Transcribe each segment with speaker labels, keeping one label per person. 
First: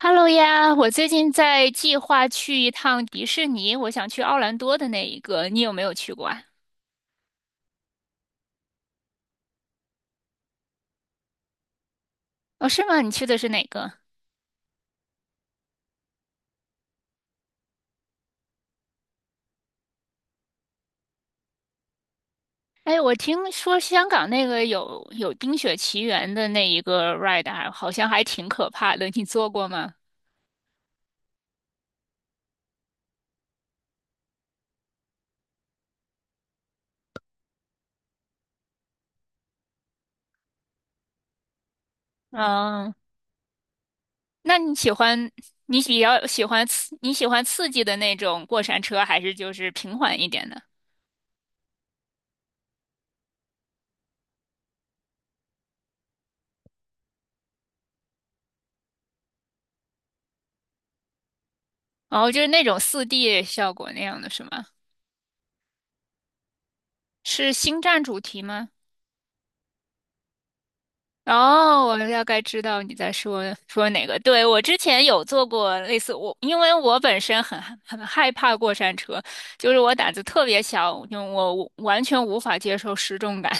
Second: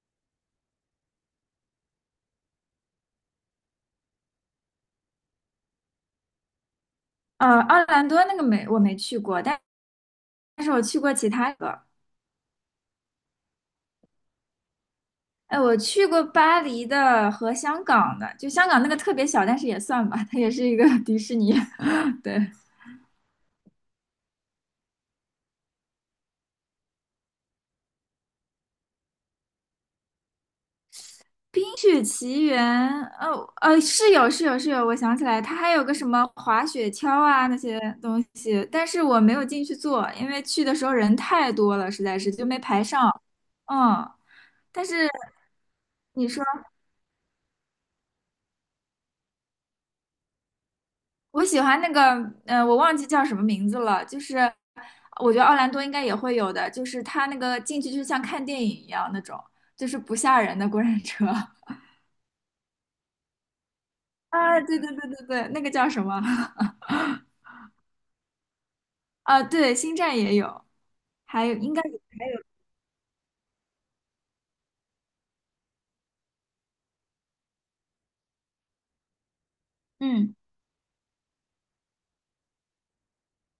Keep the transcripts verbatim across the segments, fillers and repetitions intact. Speaker 1: Hello 呀，我最近在计划去一趟迪士尼，我想去奥兰多的那一个，你有没有去过啊？
Speaker 2: 呃，奥兰多那个没我没去过，但但是我去过其他个。
Speaker 1: 哦，是吗？你去的是哪个？
Speaker 2: 哎，我去过巴黎的和香港的，就香港那个特别小，但是也算吧，它也是一个 迪士尼。对，
Speaker 1: 哎，我听说香港那个有有《冰雪奇缘》的那一个 ride，还好像还挺可怕的，你坐过吗？
Speaker 2: 《冰雪奇缘》哦，呃，是有是有是有，我想起来，它还有个什么滑雪橇啊那些东西，但是我没有进去坐，因为去的时候人太多了，实在是就没排
Speaker 1: 嗯，
Speaker 2: 上。嗯，
Speaker 1: 那你
Speaker 2: 但
Speaker 1: 喜
Speaker 2: 是。
Speaker 1: 欢你比较
Speaker 2: 你
Speaker 1: 喜
Speaker 2: 说。
Speaker 1: 欢刺你喜欢刺激的那种过山车，还是就是平缓一点的？
Speaker 2: 我喜欢那个，嗯，我忘记叫什么名字了，就是我觉得奥兰多应该也会有的，就是它那个进去就像看电影一样那种，就是不吓人的过山车。
Speaker 1: 哦，就是那种四 d 效果那样的是
Speaker 2: 啊，
Speaker 1: 吗？
Speaker 2: 对对对对对，那个叫什么？
Speaker 1: 是星战主题吗？
Speaker 2: 啊，对，星战也有，还有应该
Speaker 1: 哦，我
Speaker 2: 有。
Speaker 1: 大概知道你在说说哪个。对，我之前有坐过类似我，因为我本身很害很害怕过山车，就是我胆子
Speaker 2: 嗯
Speaker 1: 特别小，因为我我完全无法接受失重感，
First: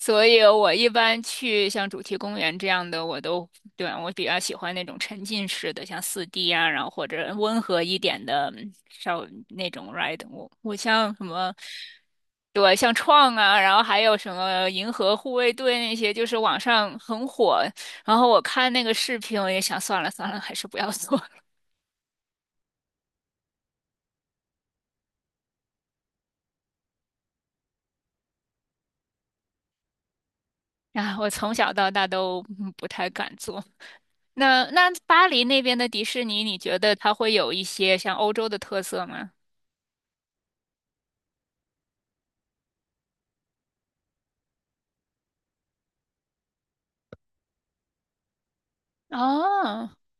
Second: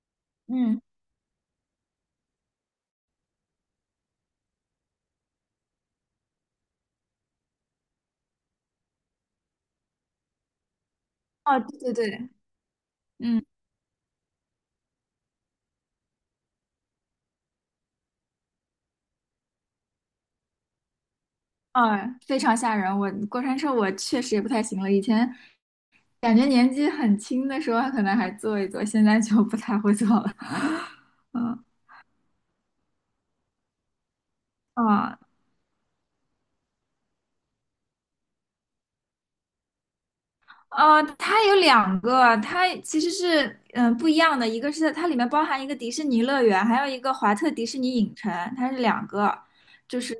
Speaker 1: 所以我
Speaker 2: 嗯，
Speaker 1: 一般去像主题公园这样的，我都，对，我比较喜欢那种沉浸式的，像四 d 啊，然后或者温和一点的，嗯稍那种 ride。我我像什么，
Speaker 2: 哦，对对对，
Speaker 1: 对，像创
Speaker 2: 嗯，
Speaker 1: 啊，然后还有什么银河护卫队那些，就是网上很火。然后我看那个视频，我也想算了算了，还是不要做。
Speaker 2: 啊，非常吓人。我过山车我确实也不太行了，以前感觉年纪很轻的时候可能还坐一坐，现在就不太会坐了。
Speaker 1: 啊，我 从
Speaker 2: 嗯。
Speaker 1: 小到大都嗯不太敢做。那那
Speaker 2: 啊，
Speaker 1: 巴黎那边的迪士尼，你觉得它会有一些像欧洲的特色吗？
Speaker 2: 呃，它有两个，它其实是嗯、呃不一样的，一个是它里面包含一个迪士尼乐园，还有一个华特迪士尼影城，它是两个，
Speaker 1: 哦，
Speaker 2: 就是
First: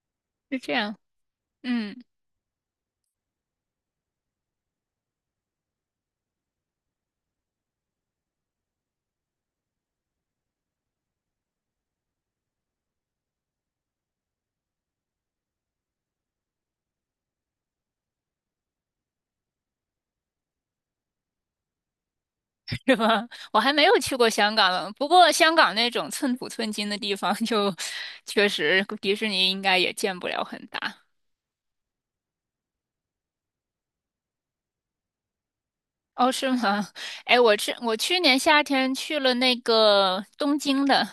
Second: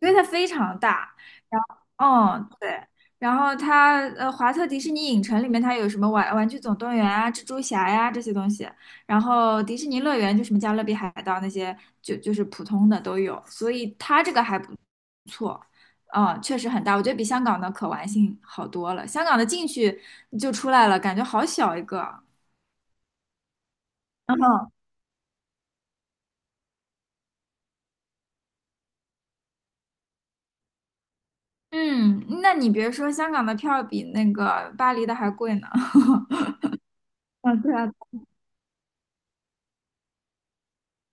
Speaker 2: 因为它非
Speaker 1: 是这
Speaker 2: 常
Speaker 1: 样，
Speaker 2: 大，然后
Speaker 1: 嗯，
Speaker 2: 嗯对，然后它呃华特迪士尼影城里面它有什么玩玩具总动员啊、蜘蛛侠呀、这些东西，然后迪士尼乐园就什么加勒比海盗那些就就是普通的都有，所以它这个还不错。嗯，确实很大，我觉得比香港的可玩性好多了。香港的进去就出来了，感觉好小一个。
Speaker 1: 是吧？我还没有去过
Speaker 2: 然
Speaker 1: 香港
Speaker 2: 后，
Speaker 1: 了，不过香港那种寸土寸金的地方就 确实迪士尼应该也建不了很大。
Speaker 2: 嗯，那你别说，香港的票比那个巴黎的还贵呢。
Speaker 1: 哦，是 吗？哎，
Speaker 2: 啊，
Speaker 1: 我
Speaker 2: 对
Speaker 1: 是
Speaker 2: 啊，
Speaker 1: 我去年夏天去了那个东京的，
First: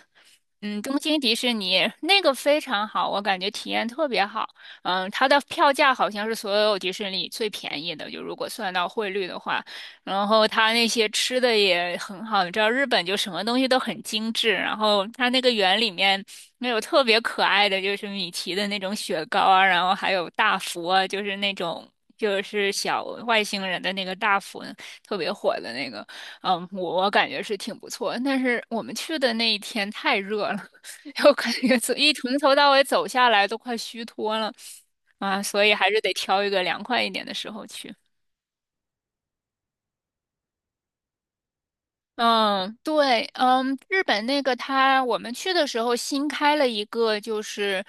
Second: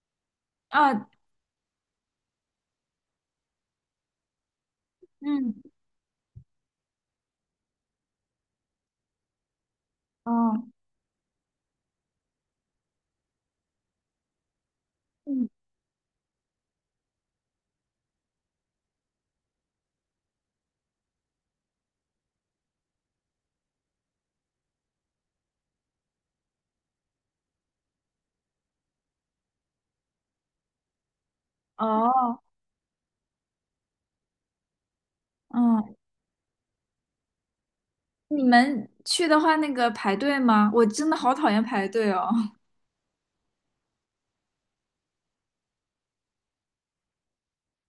Speaker 1: 嗯，东
Speaker 2: 啊，
Speaker 1: 京迪士尼那个非常好，我感觉体验特别好。嗯，它的
Speaker 2: 嗯，
Speaker 1: 票价好像是所有迪士尼里最便宜的，就如果算到汇率的话。然后
Speaker 2: 哦，
Speaker 1: 它那些吃的也很好，你知道日本就什么东西都很精致。然后它那个
Speaker 2: 嗯，
Speaker 1: 园里面那有特别可爱的，就是米奇的那种雪糕啊，然后还有大福啊，就是那种。就是小外星人的那个大福，特别火的那个，嗯，我我感觉是挺不错。但是我们去的那一天太热了，我感觉从一从
Speaker 2: 哦，
Speaker 1: 头到尾走下来都快虚脱了啊，所以还
Speaker 2: 嗯，
Speaker 1: 是得挑一个凉快一点的时候去。
Speaker 2: 你们去的话，那个排队吗？我真的好讨厌排队哦。
Speaker 1: 嗯，对，嗯，日本那个它，我们去的时候新开了一个，就是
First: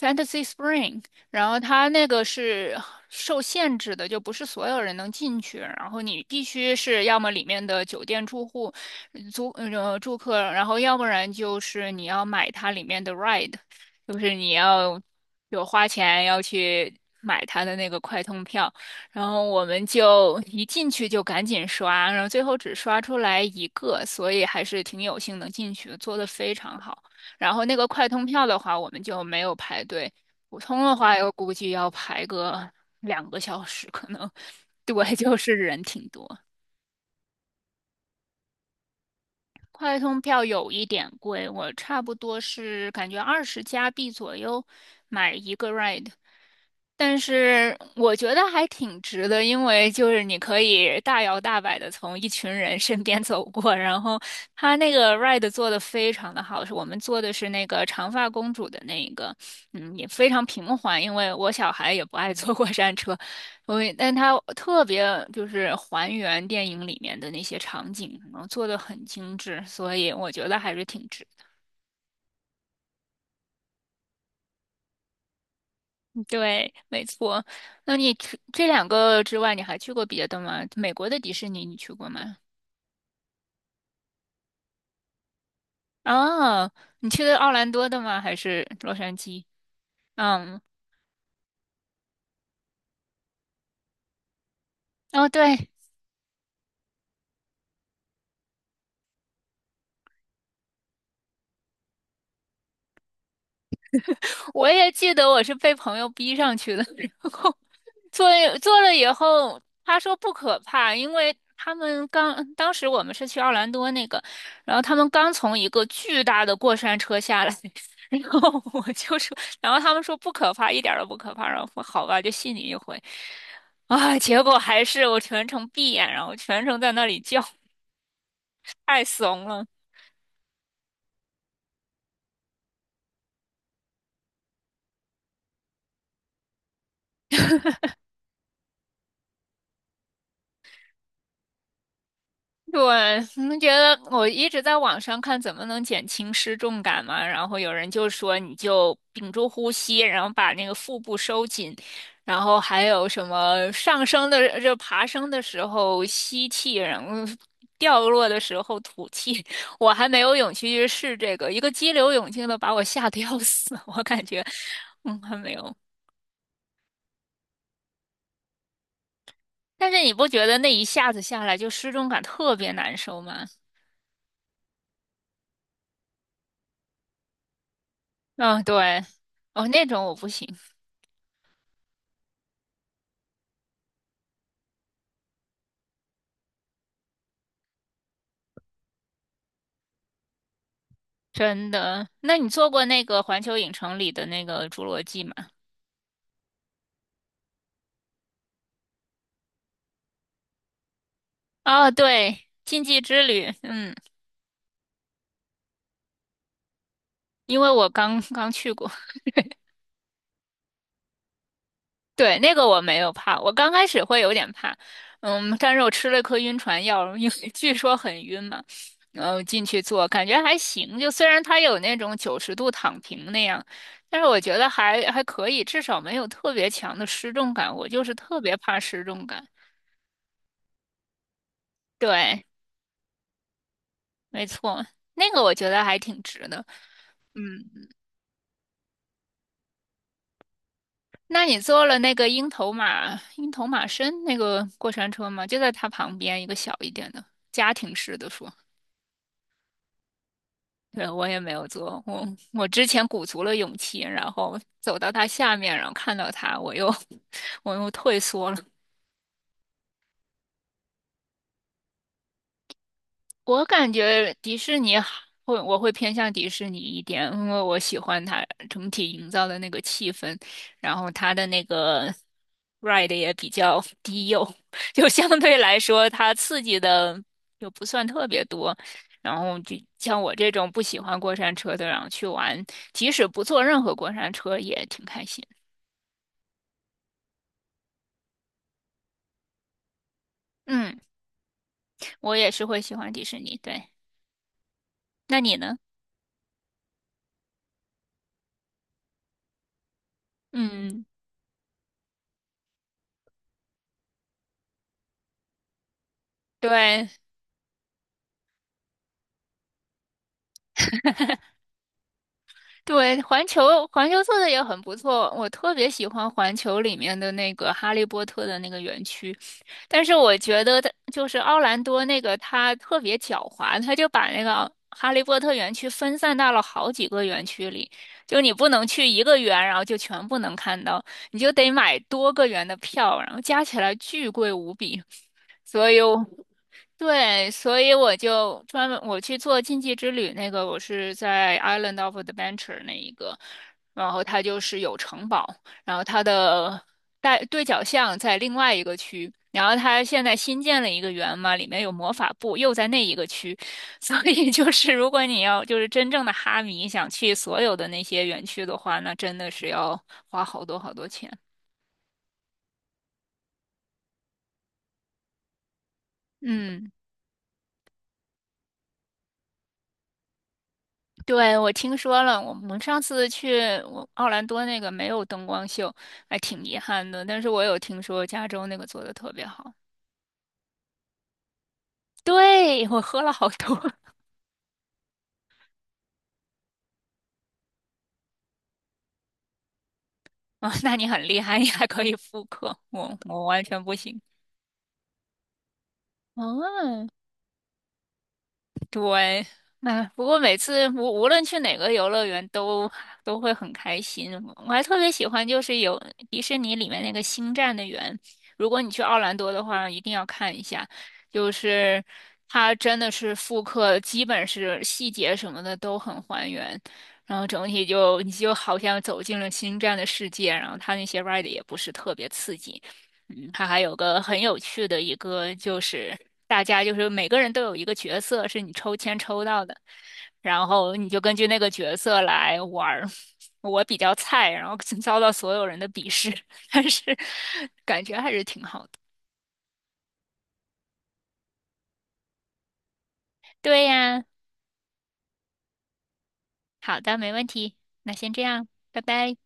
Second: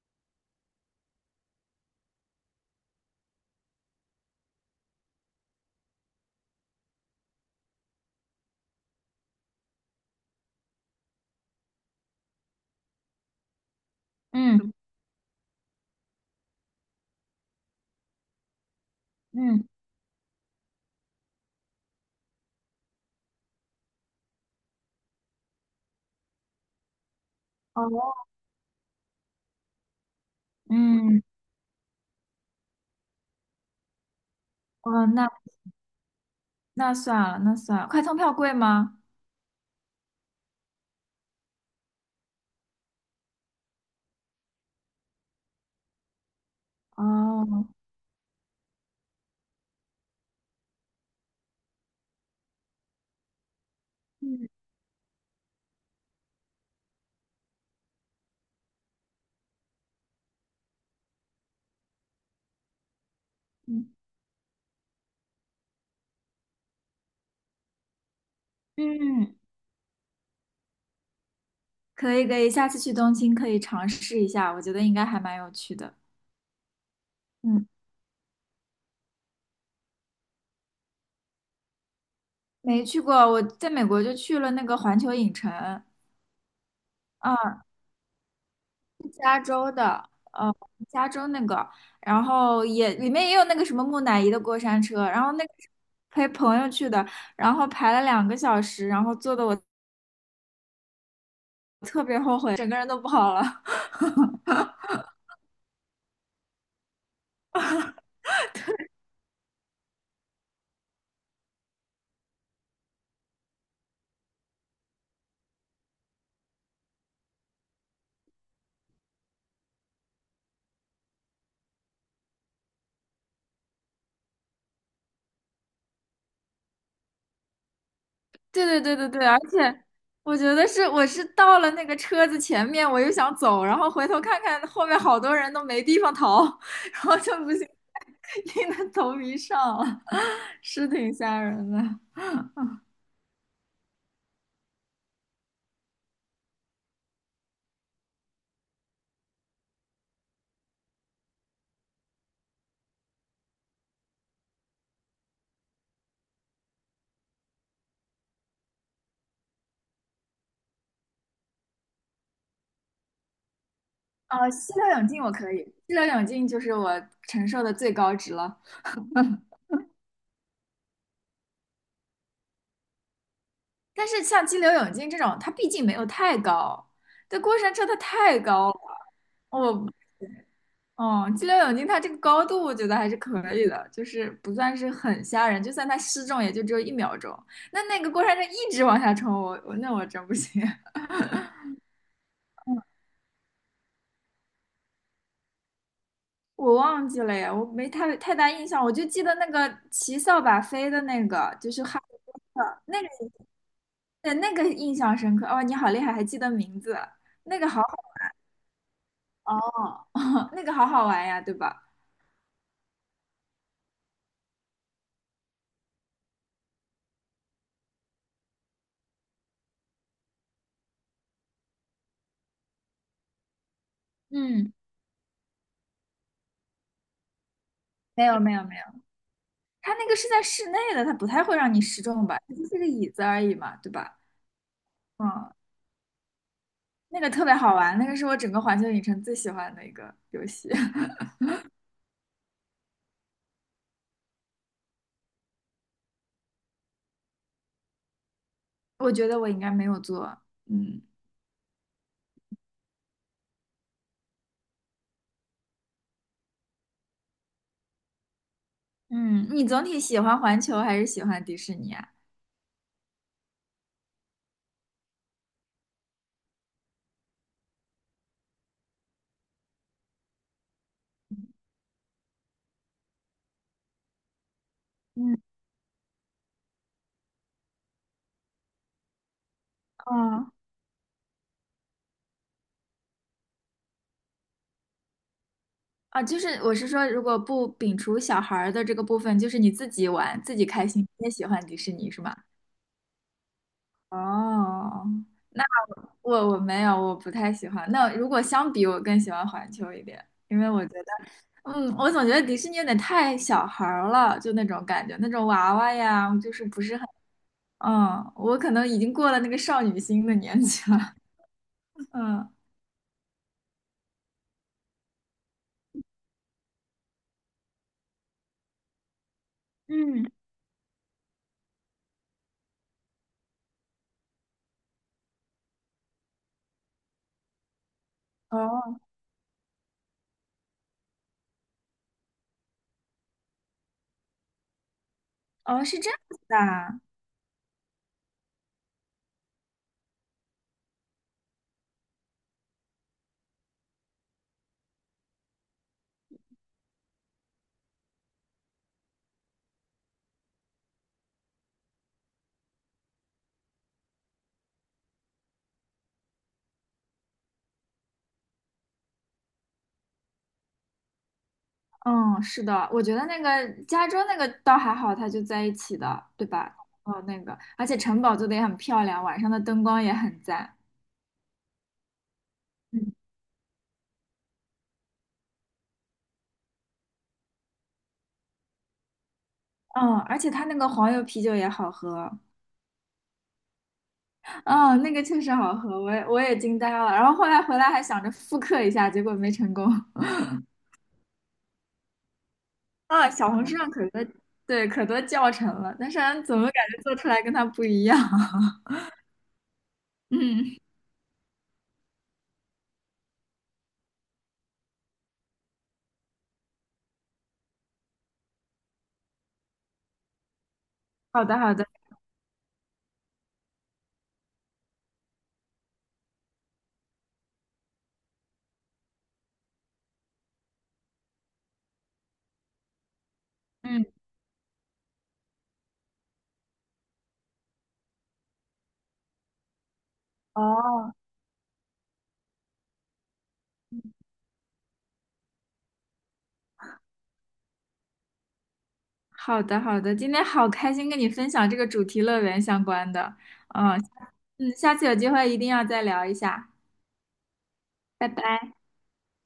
Speaker 1: Fantasy Spring，然后它那个是受限制的，就不是所有人能进去，然后你必须是要么里面的酒店住户、租呃住客，然后要不然就是你要买它里面的 ride，就是你
Speaker 2: 嗯
Speaker 1: 要有花钱要去买它的那个快通票。然后我
Speaker 2: 嗯
Speaker 1: 们就一进去就赶紧刷，然后最后只刷出来一个，所以还是挺有幸能进去的，做的非常好。然后那个快
Speaker 2: 哦，
Speaker 1: 通票的话，我们就没有排队，普通的话
Speaker 2: 嗯，
Speaker 1: 我估计要排个两个小时，可能，
Speaker 2: 哦，
Speaker 1: 对，
Speaker 2: 那
Speaker 1: 就是人挺多。
Speaker 2: 那算了，那算了。快通票贵吗？
Speaker 1: 快通票有一点贵，我差不多是感觉二十加币左右买一个 ride。但
Speaker 2: 哦，
Speaker 1: 是我觉得还挺值的，因为就是你可以大摇大摆的从一群人身边走过，然后
Speaker 2: 嗯。
Speaker 1: 他那个 ride 做的非常的好，是我们做的是那个长发公主的那一个，嗯，也非常平缓，因为我小孩也不爱坐过山车，所
Speaker 2: 嗯
Speaker 1: 以但他特别就是还原电影里面的那些场景，然后做的很
Speaker 2: 嗯。
Speaker 1: 精致，所以我觉得还是挺值。
Speaker 2: 可以可以，下次去东京可以尝试一下，我觉得应该还蛮有趣的。
Speaker 1: 对，没错。
Speaker 2: 嗯，
Speaker 1: 那你除这两个之外，你还去过别的吗？美国的迪士尼你去过吗？
Speaker 2: 没去过，我在美国就去了那个环球影城，
Speaker 1: 哦，你去的奥
Speaker 2: 嗯
Speaker 1: 兰多的吗？还是洛杉矶？
Speaker 2: 呃，
Speaker 1: 嗯，
Speaker 2: 加州那个，然后也里面也有那个什么木乃伊的过山车，然
Speaker 1: 哦，
Speaker 2: 后那个
Speaker 1: 对，
Speaker 2: 是陪朋友去的，然后排了两个小时，然后坐的我特别后悔，整个人都不好了。
Speaker 1: 我也记得我是被朋友逼上去的，然后。做了做了以后，他说不可怕，因为他们刚当时我们是去奥兰多那个，然后他们刚从一个巨大的过山车下来，然后我就说，然后他们说不可怕，一点儿都不可怕，然后我说好吧，就信你一回，啊，结果还是我全程闭眼，然后全程在那里叫，
Speaker 2: 对对对
Speaker 1: 太
Speaker 2: 对对，而
Speaker 1: 怂了。
Speaker 2: 且我觉得是我是到了那个车子前面，我又想走，然后回头看看后面好多人都没地方逃，然后就不行，硬着头皮上了，是挺吓人的。
Speaker 1: 对，你觉得我一直在网上看怎么能减轻失重感嘛，然后有人就说你就屏住呼吸，然后把那个腹部收紧，然后还有什么上升的就爬升的时候吸气，然后掉落的时候吐气。我还没有勇气去试这个，一个激流勇进的把我吓得要死，我感觉，
Speaker 2: 啊，激流勇
Speaker 1: 嗯，
Speaker 2: 进我
Speaker 1: 还没
Speaker 2: 可以，
Speaker 1: 有。
Speaker 2: 激流勇进就是我承受的最高值了。
Speaker 1: 但是你不觉得那一下子下来就失重感特别难受吗？
Speaker 2: 但是像激流勇进这种，它毕竟没有太高，这过山车它太
Speaker 1: 嗯，
Speaker 2: 高
Speaker 1: 对，
Speaker 2: 了，
Speaker 1: 哦，那
Speaker 2: 我
Speaker 1: 种我不行。
Speaker 2: 哦，激流勇进，它这个高度我觉得还是可以的，就是不算是很吓人，就算它失重也就只有一秒钟。那那个过山车一直往下冲，我我那我真不行，
Speaker 1: 真的？那你做过那个环球影城里的那个侏罗纪吗？
Speaker 2: 我忘记了呀，我没太太大印象，我就记得那个骑扫把飞的那个，就是
Speaker 1: 哦，
Speaker 2: 哈利波
Speaker 1: 对，禁
Speaker 2: 特
Speaker 1: 忌
Speaker 2: 那个，
Speaker 1: 之旅，嗯，
Speaker 2: 对那个印象深刻。哦，你好厉害，还记得名字，那
Speaker 1: 因
Speaker 2: 个
Speaker 1: 为
Speaker 2: 好
Speaker 1: 我刚刚去过，
Speaker 2: 好哦，那个好好玩呀，对吧？
Speaker 1: 对，那个我没有怕，我刚开始会有点怕，嗯，但是我吃了一颗晕船药，因为 据说很晕嘛，然后进去坐，感觉还行，就虽然它有那种九十度躺平那样，但是我觉得
Speaker 2: 嗯，
Speaker 1: 还还可以，至少没有特别强的失重感，我就是
Speaker 2: 没
Speaker 1: 特
Speaker 2: 有没
Speaker 1: 别
Speaker 2: 有没
Speaker 1: 怕
Speaker 2: 有，
Speaker 1: 失重感，
Speaker 2: 它那个是在室内的，它不太会让你失重吧？
Speaker 1: 对，
Speaker 2: 它就是个椅子而已嘛，对吧？
Speaker 1: 没错，那个我
Speaker 2: 嗯。
Speaker 1: 觉得还挺值的。
Speaker 2: 那个特别
Speaker 1: 嗯，
Speaker 2: 好玩，那个是我整个环球影城最喜欢的一个游戏。
Speaker 1: 那你坐了那个鹰头马鹰头马身那个过山车吗？就在它旁边一个小一点的家庭式的说，
Speaker 2: 我觉得我应该没有做。嗯
Speaker 1: 对，我也没有坐，我我之前鼓足了勇气，然后走到它下面，然后看到它，我又 我又退缩了。
Speaker 2: 嗯，你总体喜欢环球还是喜欢迪士尼啊？
Speaker 1: 我感觉迪士尼好会，我会偏向迪士尼一点，因为我喜欢它整体营造的那个气氛，然后它的那个 ride 也比较低幼，就相
Speaker 2: 嗯
Speaker 1: 对来说它刺激的又不算特别多。然后就像我这
Speaker 2: 哦
Speaker 1: 种不喜欢过山车的，然后去玩，即使不坐任何过山车也挺开心。
Speaker 2: 啊，就是我是说，如果不摒除小孩儿的这个部分，就是你自己玩自己开
Speaker 1: 嗯，
Speaker 2: 心，你也喜欢迪士尼是吗？
Speaker 1: 我也是会喜欢迪士尼，对。
Speaker 2: 哦，
Speaker 1: 那你
Speaker 2: 那
Speaker 1: 呢？
Speaker 2: 我我没有，我不太喜欢。那如果相比，我更喜欢环球一点，因为我觉
Speaker 1: 嗯，
Speaker 2: 得，嗯，我总觉得迪士尼有点太小孩儿了，就那种感觉，那种娃娃呀，就是不是很。
Speaker 1: 对。
Speaker 2: 嗯，我可能已经过了那个少女心的年纪了。嗯，
Speaker 1: 对，环球环球做的也很不错，我特别喜欢环球里面的那个哈利波特的那个园区，但是
Speaker 2: 嗯，
Speaker 1: 我觉得它就是奥兰多那个它特别狡猾，它就把那个哈利波特园区分散到了好几个园区里，就你不能
Speaker 2: 哦，
Speaker 1: 去一个园，然后就全部能看到，你就得买多个园的票，然后加起来巨贵无比，
Speaker 2: 哦，
Speaker 1: 所
Speaker 2: 是
Speaker 1: 以
Speaker 2: 这样
Speaker 1: 我
Speaker 2: 子的啊
Speaker 1: 对，所以我就专门我去做禁忌之旅那个，我是在 Island of Adventure 那一个，然后它就是有城堡，然后它的带对角巷在另外一个区，然后它现在新建了一个园嘛，里面有魔法部，又在那一个区，所以就是如果你要就是真正的哈迷想去所有的那些园区的话，那真的是要花好多好多钱。
Speaker 2: 嗯，是的，我觉得那个加州那个倒还好，它就在一起的，对吧？
Speaker 1: 嗯。
Speaker 2: 哦，那个，而且城堡做的也很漂亮，晚上的灯光也很赞。
Speaker 1: 对，我听说了，我们上
Speaker 2: 嗯，
Speaker 1: 次去我奥兰多那个没有灯光秀，还挺遗憾的。但是我有听说加州那个做的特别好。
Speaker 2: 嗯，而且它那个黄油啤酒也好喝。
Speaker 1: 对，我喝了好多
Speaker 2: 嗯，那个确实好喝，我也我也惊呆了。然后后来回来还想着复刻一下，结果没成功。
Speaker 1: 啊，那你很厉害，你还可以复刻，我
Speaker 2: 啊，
Speaker 1: 我
Speaker 2: 小
Speaker 1: 完
Speaker 2: 红书
Speaker 1: 全
Speaker 2: 上
Speaker 1: 不
Speaker 2: 可
Speaker 1: 行。
Speaker 2: 多，对，可多教程了，但是俺怎么感觉
Speaker 1: 哦，
Speaker 2: 做出来跟它不一样？
Speaker 1: 对，嗯，不过每
Speaker 2: 嗯，
Speaker 1: 次无无论去哪个游乐园都都会很开心。我还特别喜欢就是有迪士尼里面那个星战的园，如果你去奥兰多的话，一定要看一下，
Speaker 2: 好
Speaker 1: 就
Speaker 2: 的，好的，
Speaker 1: 是它真的是复刻，基本是细节什么的都很还原，然后整体就你就好像走进了星战的世界，然后它那些 r i d 也不是特别刺激。嗯，它还有
Speaker 2: 嗯，
Speaker 1: 个很有趣的一个，就是大家就是每个人都有一个角色是你抽签抽到的，然后你
Speaker 2: 哦，
Speaker 1: 就根据那个角色来玩儿。我比较菜，然后遭到所有人的鄙视，但是感觉还是挺好的。
Speaker 2: 好的，好的，今天好开心跟你分享这个主题乐园相关的，
Speaker 1: 对
Speaker 2: 嗯，
Speaker 1: 呀，
Speaker 2: 嗯，下次有机会一定要再聊一下，
Speaker 1: 好的，没问题，那
Speaker 2: 拜
Speaker 1: 先这样，
Speaker 2: 拜。
Speaker 1: 拜拜。